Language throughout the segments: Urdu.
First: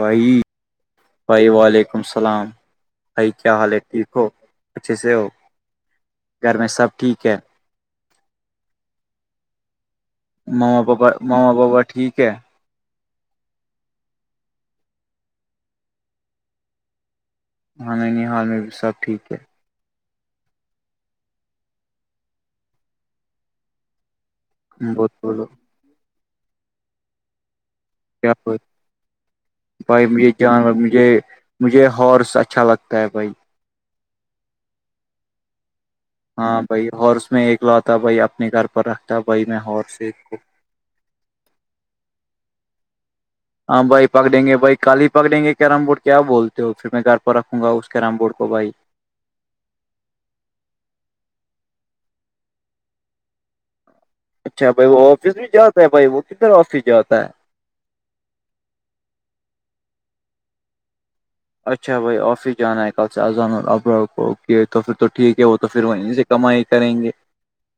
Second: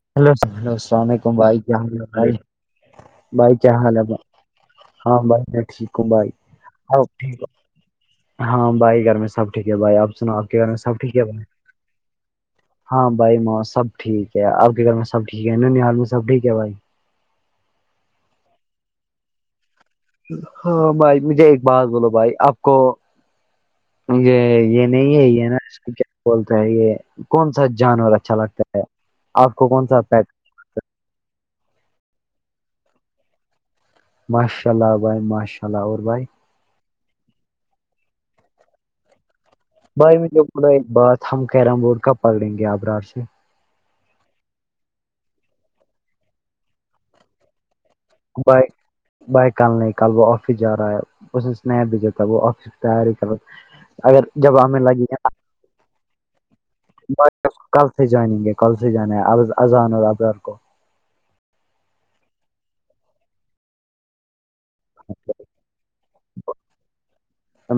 بھائی ہلولو السلام علیکم بھائی بھای وعلیکم جحمد السلام بھائی حال کیا ہے ٹھیک حلبا ہو اچھے سے ہاں ہو بائی ٹھیک ہ بھائی گھر میں سب ہاں ہے ٹھیک ہاں بھائی گھر میں سب ٹھیک ہے بھائی آپ سنو آپ کے گھر ماما میں سب پاپا ٹھیک ہے بھائی ماما پاپا ٹھیک ہے ہاں بھائی سب ٹھیک ہے آپ کے گھر میں سب ٹھیک ہے ن حال میں سب ٹھیک ہے بھائی ہان ن حال میں بھی سب ٹیک ہے ہاں بھائی مجھے ایک بات بولو بھائی آپ کو یہ یہ بہت نہیں ہے بولو یہ نا کیا بولتا ہے یہ کون سا جانور کیا اچھا ہوا؟ لگتا ہے آپ کو کون سا بھائی مجھے جانور مجھے مجھے ہارس اچھا لگتا ہے بھائی ماشاء اللہ بھائی ماشاء اللہ ع اورور بائے ہاں بھائی ہارس میں ایک لوتا بھائی اپنے گھر پر رکھتا بائی میں ہارس بھائی ایک مھے کو بوڑا ایک بات ہم کیرم بورڈ کب پکڑیں گے آپ رار سے ہاں بھائی پک دیں گے بھائی کال ہی پک دیں گے کیرم بورڈ کیا بولتے ہو پھر میں گھر پر رکھوں گا اس کررم بورڈ کو بھائی بائک کال نہیں کال وہ آفس جا رہا ہے اسے اسنا بھیجتا ہے وہ آفس کی تیاری کر رہ اچھا بھائی وہ آفس بھی جاتا ہے بھائی وہ کدھر آفس جاتا ہے کل سے جانیں گے کل سے جانا اذان ال ابر کو اچھا بھائی آفس جانا ہے کل سے اذان ابر کو یہ تو پھر تو ٹھیک ہے وہ تو پھر وہیں سے کمائی کریں گے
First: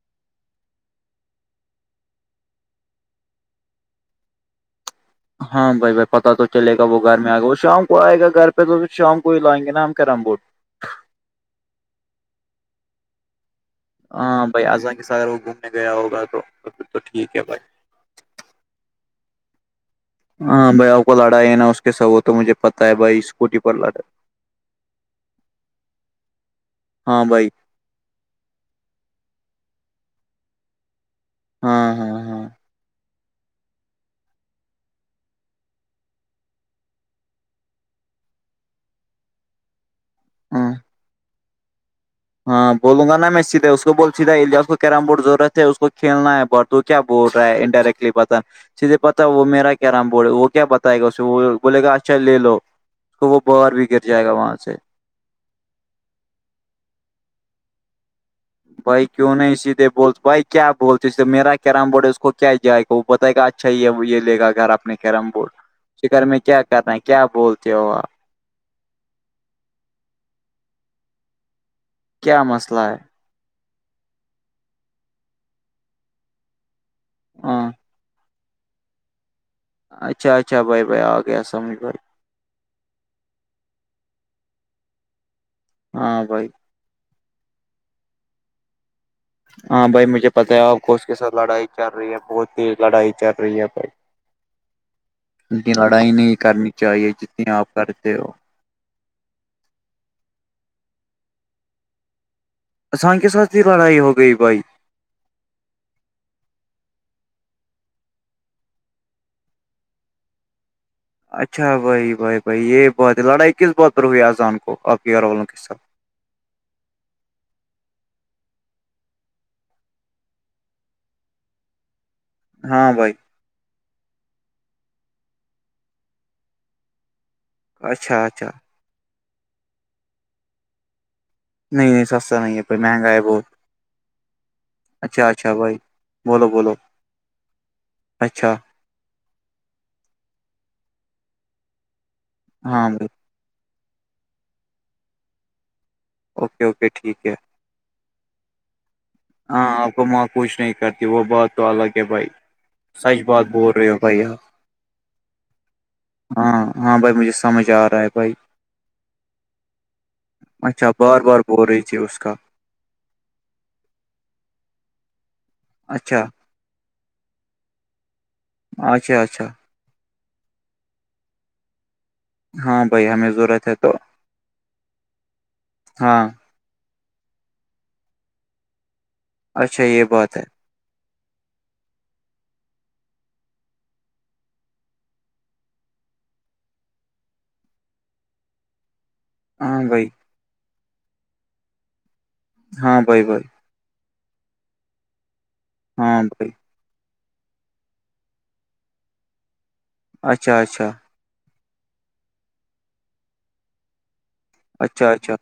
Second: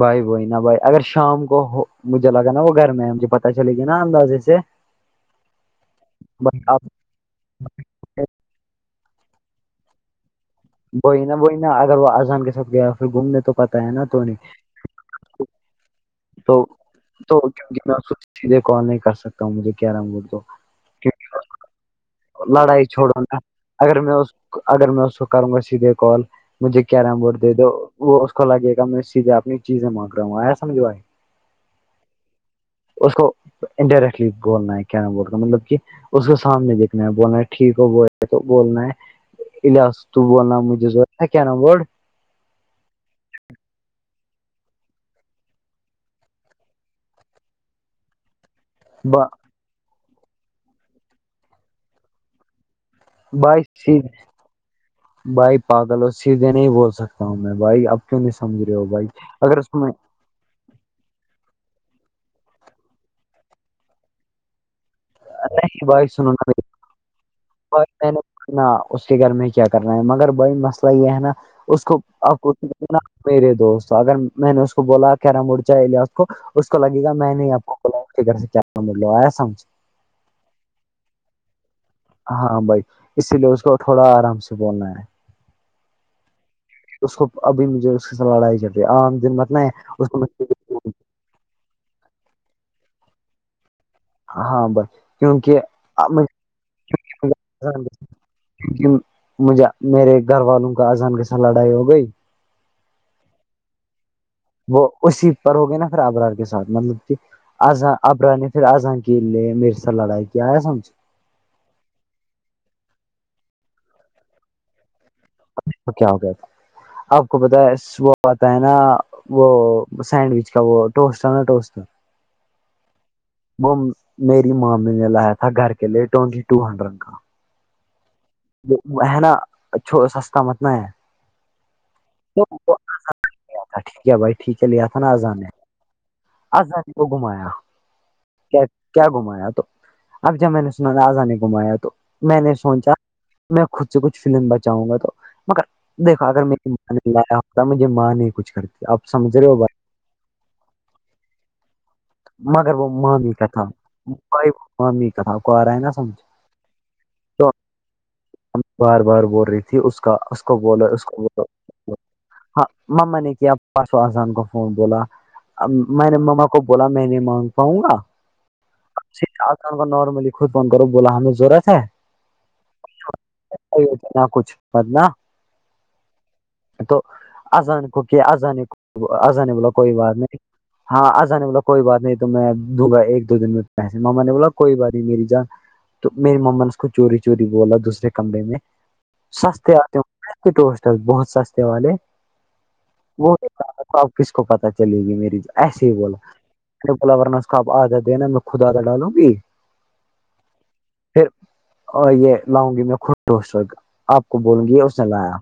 بھائی بئی نہ بھائی اگر شام کو مجھے لگا نا وہ گھر میں ہے مجھے پتہ چلے گی نا اندازے سے ہاں بھائی بھائی پتتا تو بھائی، چلے گا اب وہ گھر میں آ گا وہ شام کو آئے گا گھر پہ تو پھر شام کو ہی لائیں گے نا ہم کرم بورٹ وہی نا وہی نا اگر وہ اذان کے ساتھ گیا پھر گھومنے تو پتا ہے نا تو نے ہاں بھائی اذان کے ساتھ اگر وہ گھومنے گیا ہوگا تو پھر ٹھیک ہے بھائی توتنا سیدھے کال نہیں کر سکتا ہوں مجھے کیا رامم بول ہاں بھائی آ کو لڑائی ہے نا اس کے س وہ تو مجھے لڑائی پتا ہے بھائی چھوڑو نا اسکوٹی پر اگر لڑا میں اگر میں اس کو کروں گا سیدھے کال مجھے کیرا ہاں بورڈ بھائی دے دو وہ اس کو لگے گا میں سیدھے اپنی چیزیں مانگ رہا ہوں آیا سمجھوائی ہاں ہاں ہاں اس کو انڈائریکٹلی بولنا ہے کیا ن بولنا مطلب کہ اس کو سامنے دیک بولنا ہے ٹھیک ہو بول تو بولنا علاج تو بولنا ہاں مجھے جو کیا نام بورڈ ہاں بولوں گا میں سیدھے اس کو بول سیدھا اس کو کیرم بورڈ ضرورت ہے اس کو کھیلنا ہے بٹ تو کیا بول رہا ہے انڈائریکٹلی پتا سیدھے پتا وہ میرا کیرم بورڈ وہ کیا بتائے گا اسے وہ بولے گا اچھا لے لو کو وہ بائی باہر بھی سید گر جائے گا وہاں سے بھائی پاگلوں سیدھے نہیں بول سکتا ہوں میں بھائی اب کیوں سمجھ رہے ہو بھائی کیوں نہیں اگر اس کو سیدھے میں بول بھائی کیا بولتے اس سے میرا کیرم بورڈ ہے اس کو کیا جائے گ وہ بتائے گا اچھا یہ یہ لے گھر اپنے کیرم بورڈ بھائی فکر سنو میں کیا کر رہنا ہے کیا بولتے ہو آپ نہ اس کے گھر میں کیا کرنا ہے مگر بائی مسئلہ یہ ہے نا اس کو کیا مسئلہ ہے میرے دوست اگر میں نے اس کو بولا کیرا مرچا لیا اس کو اس کو لگے گا میں نے آپ ہاں کو کے گھر سے کیا بول لو آیا سمج اچھا اچھا بھائی بھائی آ گیا سمج بھ ہاں بھائی اسی لیے اس کو تھوڑا آرام سے بولنا ہے ہاں بھائی اس کو ابھی مجھے اس کے سھ لڑائی جتی ہے عام دن میں ہاں بھائی مجھے پتاہ ہے آپ کو اس کے ساتھ لڑائی چل رہی ہے بہت تیز لڑائی چل رہی ہے ہاں کیونکہ بھائی کی لڑائی مجھے نہیں کرنی چاہیے جتنی آپ کرتے ہو مجھے میرے گھر والوں کا اذان کے س لڑائی ہو گئی سان کے سات کی لڑائی ہو گئی بھائی وہ اسی پر ہو گئے نا پھر آبرار کے ساتھ مطلب کہ آزاں ابرا نے پھر آزاں کی لیے میر سےا لڑائی کیا ہے سمج اچھا بھائی بھائی بھائی یہ بات ہے لڑائی کس بات پر ہوئی اذان کو آپ کے ارولوں کےص س تو کیا ہو گ آپ کو پت ہے وہ آتا ہے نا وہ سینڈوچ کا وہ ٹوسٹا نا ٹوسٹ ہاں بھائی میری مامی نے لایا تھا گھر کے لیے ٹوینٹی ٹو ہنڈریڈ کا اچھا اچھا وہ وہ ہے نا اچھ سستا متنا ہے نہیں نہیں س تھا ٹھیک ہے بھائی ٹھیک ہے لیا تھا نا اچھا آزان نے اچھا بھائی بولو بولو آزادی کو گھمایا اچھا کیا کیا گھمایا تو اب جب میں نے سنا راجہ نے گھمایا تو میں نے ہاں سوچا بھائی میں خود سے کچھ فلم بچاؤں گا تو مگر دیکھا اگر میں اوکے اوکے ٹھیک ہے اتنامجھے ماں نہیں کچھ کرتی آپ سمجھ رہے ہو ہاں بات آپ ماں کچھ نہیں کرتی وہ بہت تو الگ ہے بھائی مگر وہ سچ مامی بات کاکام بول رہے ہو بھائی بھائ آپ مامی کےیہاں کوئ ا رہا ہے نہ سمجھ ہاں ہاں بھائی مجھے تو سمجھ آ رہا ہے بھائی بار بار بول رہی تھی اس کا اس کو بولا اچھا اس بار بار کوبولا بول رہی تھی اس کا ہاں ماما نے کیا پرسو ازان کو فون بولا میں نے اچھا ما ما بولا میں نہیں مانگ پاؤں گا اچھا اچھا نارملی خود فون کرو بولا ہمیں ضرورت ہے ہاں بھائی ہمیں ضرورت ہے تو نہ کچھ بد لہ ہاں تو اذان کو کیا ازان ازان بولا اچھا کوئی یہ بات ہے نہیں ہاں آذان بولا کوئی بات نہیں تو میں دوں گا ایک دو دن میں پس ماما نے بولا کوئی بات نہیں میری جان تو میری مما اس کو چوری چوری بولا دوسرے کمرے میں سستے ہاں بھائی آتے بہت سستے والے ہاں بھائی وہ بھائی تواب کس کو پتا چلے گی میری ایسے ہی بولا ہاں بھائی [unintelligible] اچھا اچھا پھر اور یہ لاؤں گی میں خدٹوسٹ آپ کو بولوں گی اس نے اچھا اچھا لایا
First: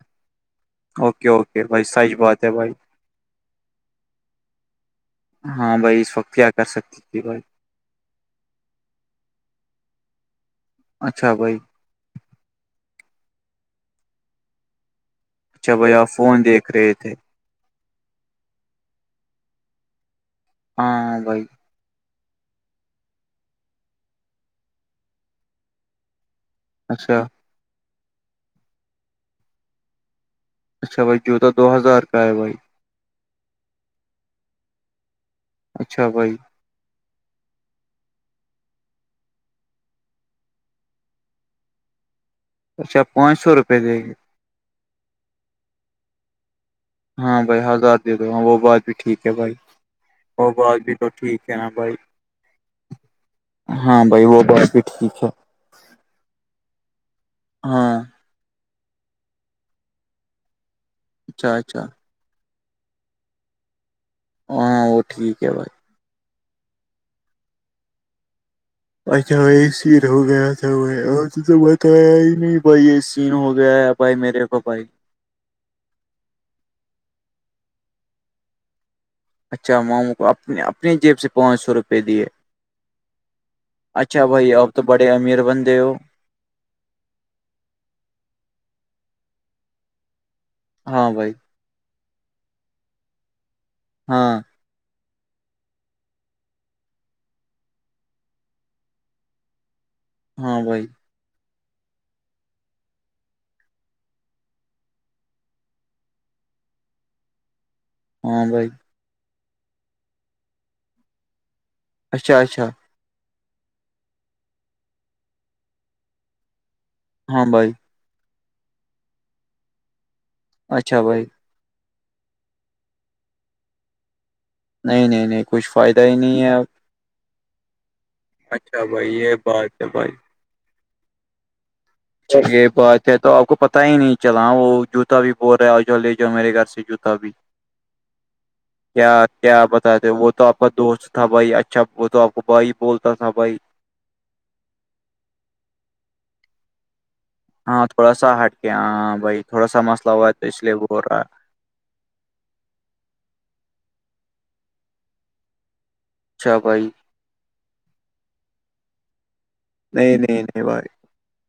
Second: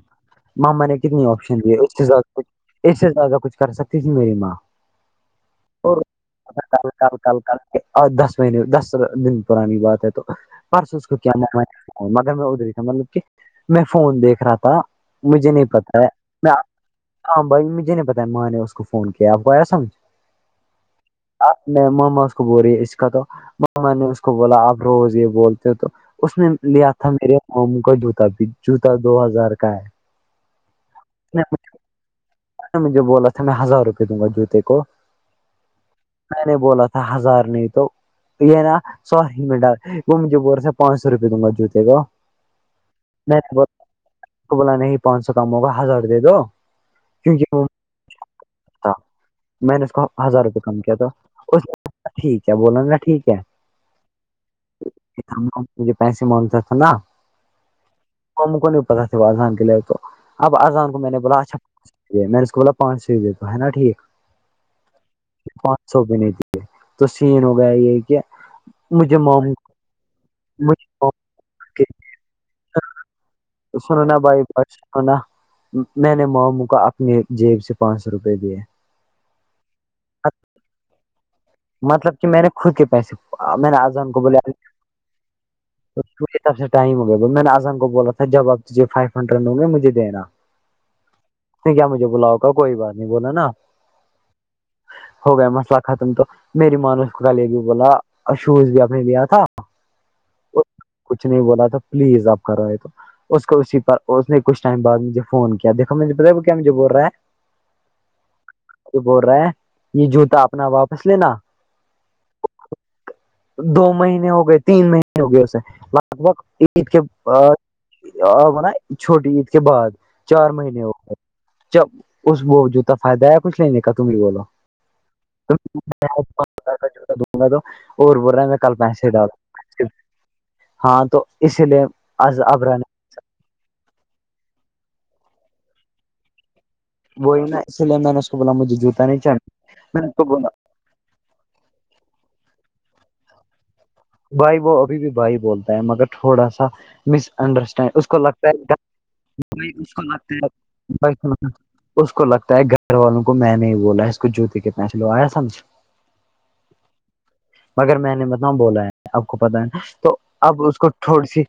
مما نے کتنی اوکے آپشن اوکے دیے بھائی اس سے سچ زیادہ بات کچھ ہے بھائی اس سے زیادہ کچھ کر سکتی تھی میری ماں ہاں بھائی اس وقت کیا ا کر سکتی چھا کل تھی کل بھائی کل آ ٹھ دس مہینے دس دن پرانی بات اہ اس کو کیا اچھا بھائی معنی مگر میں ادھر ہی تھا مطلب کہ میں فون دیکھ رہا تھا مجھے نہیں اچھا بھائی پتا آپ فون کیا دیکھ رہے تھے ہاں بھائی مجھے نہیں پتا ماں نے اس کو فون کیا آپ کویا سمجھ ہاں ود میں مما اس کو بول رہی ہے اس کا تو مما نے اس کو بولا آپ روز یہ بولتے ہو تو اس میں لیا تھا اچھا میرے مامو کا جوتا بھی جوتا دو ہزار کا ہے اچھا بھائ جوتادو ہزار کا ہےبھائی مجھے بولا تھا میں ہزار روپئے دوں گا جوتے کو اچھا بھائی میں نے بولا تھا ہزار نہیں تو یہ میرا سو ہی ڈال وہ مجھے بول ر ہاتھا پانچ سو روپے دوں گا جوتے کو اچھا پانچ میں نے سو روپئے دے گی کو بولا نہیں پانچ سو کم ہوگا ہزار دے دو ہاں کیونکہ بھائی وہ ہزار دے دو ہاں وہ بات تھا بھی ٹھیک ہے بھائی میں نے اس کو ہزار وہ روپئے بات کم بھی کیا تو ٹھیک ہے اس نا بھائی نے ٹھیک ہے بولا نا ٹھیک ہے ہاں بھائی وہ بات بھی ٹھیک ہے مجھے پیسے مانگتا تھا نا ہاں وہ کو ن نہیں پتا تھا وہ اذان کے لیے تو اب اذان کو میں نے بولا اچھا یہ میں نے اس کو بولا پانچ سو دینا تو ہے نا ٹھیک ہاں وہ ٹھیک ہے بھائی سوپی نہیں دیے تو سین ہو گیا یہ کہ مجھے مام [unintelligible] سین ہو گیا تھا مجھے بائی مام آ تو کے بتایا ہی نہیں بھائی یہ سین ہو گیا ہے سنو بھائی نا میرے کو بات بھائی سنو نا میں نے ماموں کو اپنی جیب سے پانچ سو روپئے دیے اچھا ماموں کو اپنے اپنی جیب سے پانچ سو روپئے مطلب دیے کہ میں نے خود کے پیسے میں نے آزان اچھا بھائی اب تو بڑے امیر بندے ہو مجھے طر سے ٹائم ہو گ ب میں نے اظم کو بولا تھا جب آپ تجھے فائیو ہنڈریڈ ہ گے مجھے دینا ہاں بھائی نہیں کیا مجھے بلاؤگا کوئی بات نہیں بولا نا ہاں ہو گیا مسئلہ ختم تو میری ماں نے اس کو گال بھی بولا شوز بھی اپپ نے لیا تھا ہاں بھائی کچھ نہیں بولا تھا پلیز آپ کر رہے تو اس کو اسی پر اس نے کچھ ٹائم بد مجھے فون کیا دیکھو مجھے بت کیا مجھے بول رہا ہے ہاں بھائی یہ بول رہا ہے یہ جوتا اپنا واپس لینا اچھا اچھا دو مہینے ہو گئے تین مہینے ہو گئے اسے لگ بھگ عید کے ہاں بھائی آپنا چھوٹی عید کے بعد چار مہینے ہو اچھا گئے بھائی ب اس وہ جوتا فائدہ یا کچھ نہیںنے کہ تم بھی بولو نہیں نہیں نہیں تم کچھ فائدہ ہی نہیں ہے اب [unintelligible] تو اور بول رہے ہیں میں کل اچھا پیسے بھائی ڈال یہ بات دوں ہے بھائی ہاں تو اسی لیے یہ ابرا نے بات ہے تو آپ کو پتا ہی نہیں چلا وہ جوتا بھی بول رہا ہے آ ج لے جاؤ میرے گھر سے جوتا ب وہی نا اسی لیے میں نے اس کو بولا مجھے جوتا کیا نہیں چاہیے کیا میں بتے نے اس کو وہ تو بولا آپ دوست تھا بھائی اچھا وہ تو آپ کو بھائی بولتا تھا بھائی بھائی وہ ابھی بھی بھائی بولتا ہے مگر تھوڑا سا مس ہاں انڈرسٹینڈ اس تھوڑا کو سا لگتا ہٹ کے ہےتا ہاں بھائی تھوڑا ہے سا مسئلہ ہوا ہے تو اس لیے بول رہا ہے اس کو لگتا ہے گھر والوں کو میں نے ہی بولا ہے اس کو جوتی کتنا چلو آیا سمج اچھا بھائی مگر میں نے مت بولا ہے اب کو پتا ہے نا تو نہیں نہیں اب نہیں اس کو بھائی تھوڑی سی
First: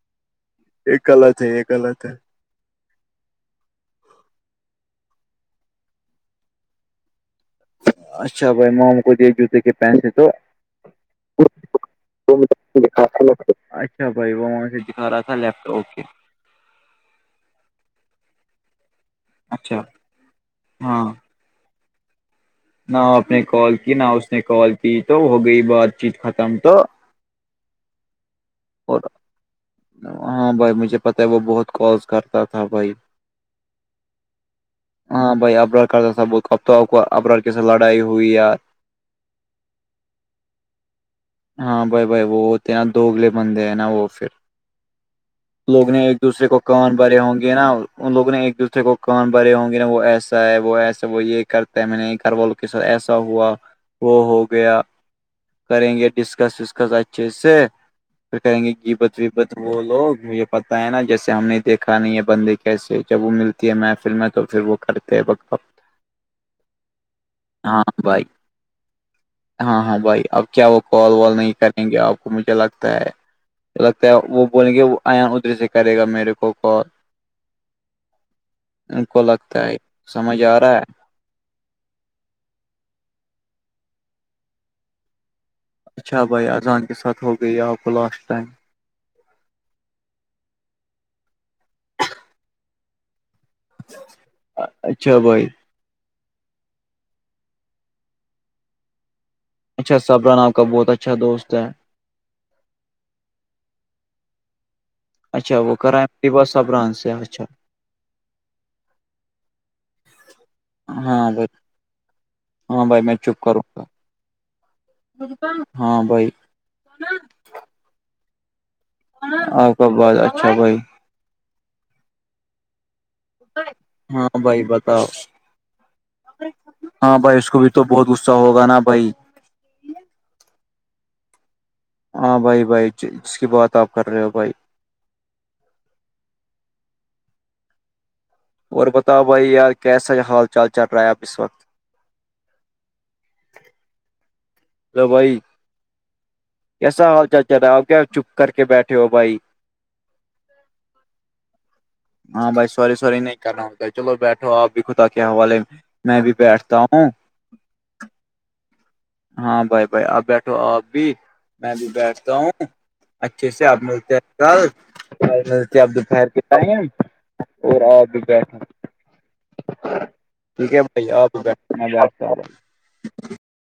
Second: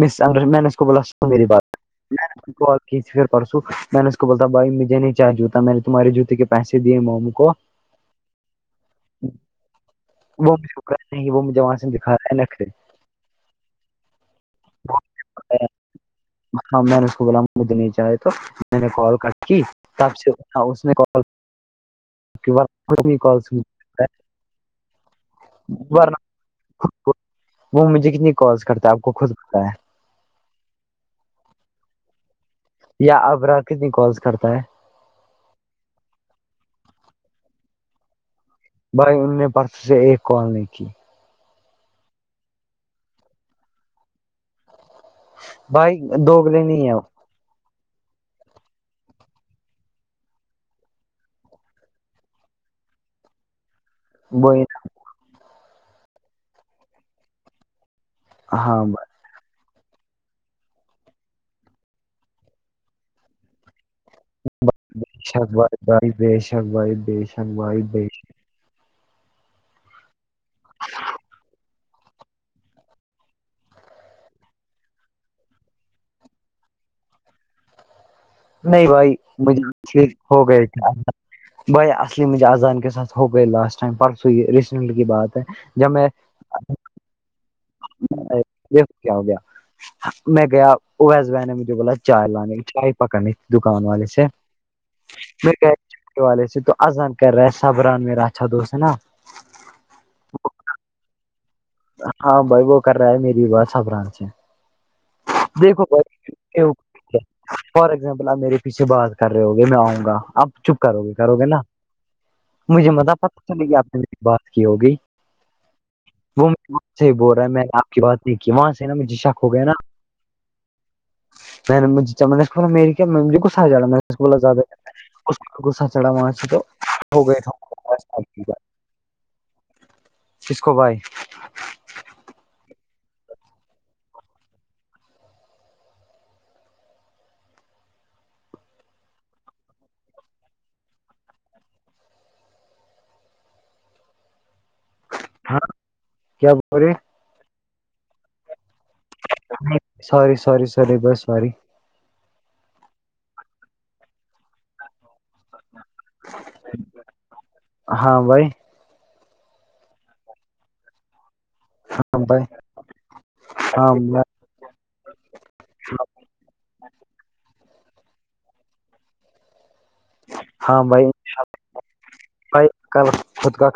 م میں نے اس کو یہ بلا س غلط میری ہے بات یہ غلط ہے پر پرسو میں نے اس کو بولتا بائی مجھے نہیں چا جوتا میں نے تمہارے جوتے کے پیسے دیے م اچھا بھائی موم کو دے جوتے کے پین سے تو وہ مجھے نہیں وہ مجھے وہاں سے دکھا رہا ہے نخرے اچھا بھائی وہ وہ سے دکھا رہا تھا لیپ ٹاپ ہاں میں نے اس کو ب نہیں چاہے تو میں نے کال کر کی اچھا تب سے اس ہاں کال [unintelligible] نہ آپ نے کال کی نہ اس نے کال کی تو ہو گئی بات ورنہ چیت ختم تو وہ مجھے کتنی کال کرتا ہے آپ اور کو خود پتا ہے ہاں بھائی مجھے پتا ہے وہ بہت کس کرتا تھا بھائی یا ابرا کتنی کالس کرتا ہے ہاں بھائی ار سب اب تو ار کیسے لڑائی ہوئی یار بھائی ان نے پرس سے ایک کال نہیں کی ہاں بھائی بھائی وہ ہوتے ہیں نا دو اگلے بندے ہیں نا وہ پھر لوگ بھائی نے ایک دوسرے کو دوگلے نہیں کان ہے بھرے ہوں گے نا ان لوگ نے ایک دوسرے کو کان بھرے ہوں گے نا وہ ایسا ہے وہ ایسا وہ یہ کرتا ہے میں نے گھر والول ایسا ہوا وہ ہو وہی گیا کریں گے ڈسکس وسکس اچھے سے پھر نا کہیں گے ہاں بھائی غیبت وہ لوگ مجھے پتہ ہے نا جیسے ہم نے دیکھا نہیں ہے بندے کیسے جب وہ ملتی ہے میں فلم تو پھر وہ کرتے ہیں شک بھائی بھائی بے شک بھائی بے شک ہاں بھائی بے بائی ہاں ہاں بھائی اب کیا وہ کال وال نہیں کریں گے آپ کو مجھے لگتا ہے لگتا ہے وہ بولیں گے وہ ایان ادھر سے کرے گا میرے کو کال نہیں ان بھائی کو لگتا ہے مجھے ہو سمجھ آ گئے رہا ہے تھا بائی اصلی مجھے اذان کے ساتھ ہو گئے لاسٹ ٹائم پرسو یہ ریسنٹلی کی بات ہے جب میں اچھا بھائی اذان کے ساتھ ہو گئی ہے آپ کو لاسٹ ٹائم دیکھو کیا ہو گیا میں گیا اویس و نے مجھے بولا چائے لانے چائے پکڑنی دکان والے سے اچھا بھائی والے سے تو اذان کر رہا ہے سبران میرا اچھا دوست ہے نا اچھا سبران آپ کا بہت اچھا دوست ہے ہاں بھائی وہ کر رہا ہے میری باتبران سے اچھا وہ دیکھو کرا ہے بس بھائی سبران سے اچھا فار ایگزامپل آپ میرے پیچھے بد کر رہے ہو گے میں آؤں گا آپ چپ کرو گے ہاں کرو گے بھائی نا ہاں مجھے بھائی مزہ میں پتہ چپ کروں چلے گی گا آپ نے میری بات کی ہوگی ہاں بھائی وہ وہاں سے ہی بول رہا ہ میں نے آپ کی بات نہیں کی وہاں سے نا مجھے شک ہو گیا نا آپ کا بات اچھا بھائی میں نے نے اسولا میری کیا کو سار جانا میں نے اس ہاں بولا زیادہ بھائی بتاؤ اس کو بھی غصہ چڑھا وہاں سے تو ہاں بھائی اس کو بھی تو بہت غصہ [unintelligible] ہوگا نا بھائی کس کو باہی ہاں بھائی بھائی جس کی بات آپ کر رہے ہو بھائی اور بتاؤ بھائی یار کیسا حال چال چل رہا ہے اب اس وقت ہلو بھائی کیا بول کیسا رہے حال چال چ رہا ہے آ کیا چپ کر کے بیٹھے ہو بھائی سوری سور ساریی بس ساری ہاں بھائی سوری سوری نہیں کرنا ہوتا ہے چلو بیٹھو آپ بھی خدا کے حوالے میں میں بھی بیٹھتا ہوں ہاں بھائی ہاں بھائی بھائی آپ بیٹھو اب بھی میں بھی ہاں بیٹھتا بھائی ہوں اچھے سے آپ ہاں ملتے بھائی ہیں اپد پھر ٹائم اور آپ بھی بیٹھ ٹھیک ہے بھائی آپ بھی بیٹھو میں جاتا ہوں بھائی کل خود کا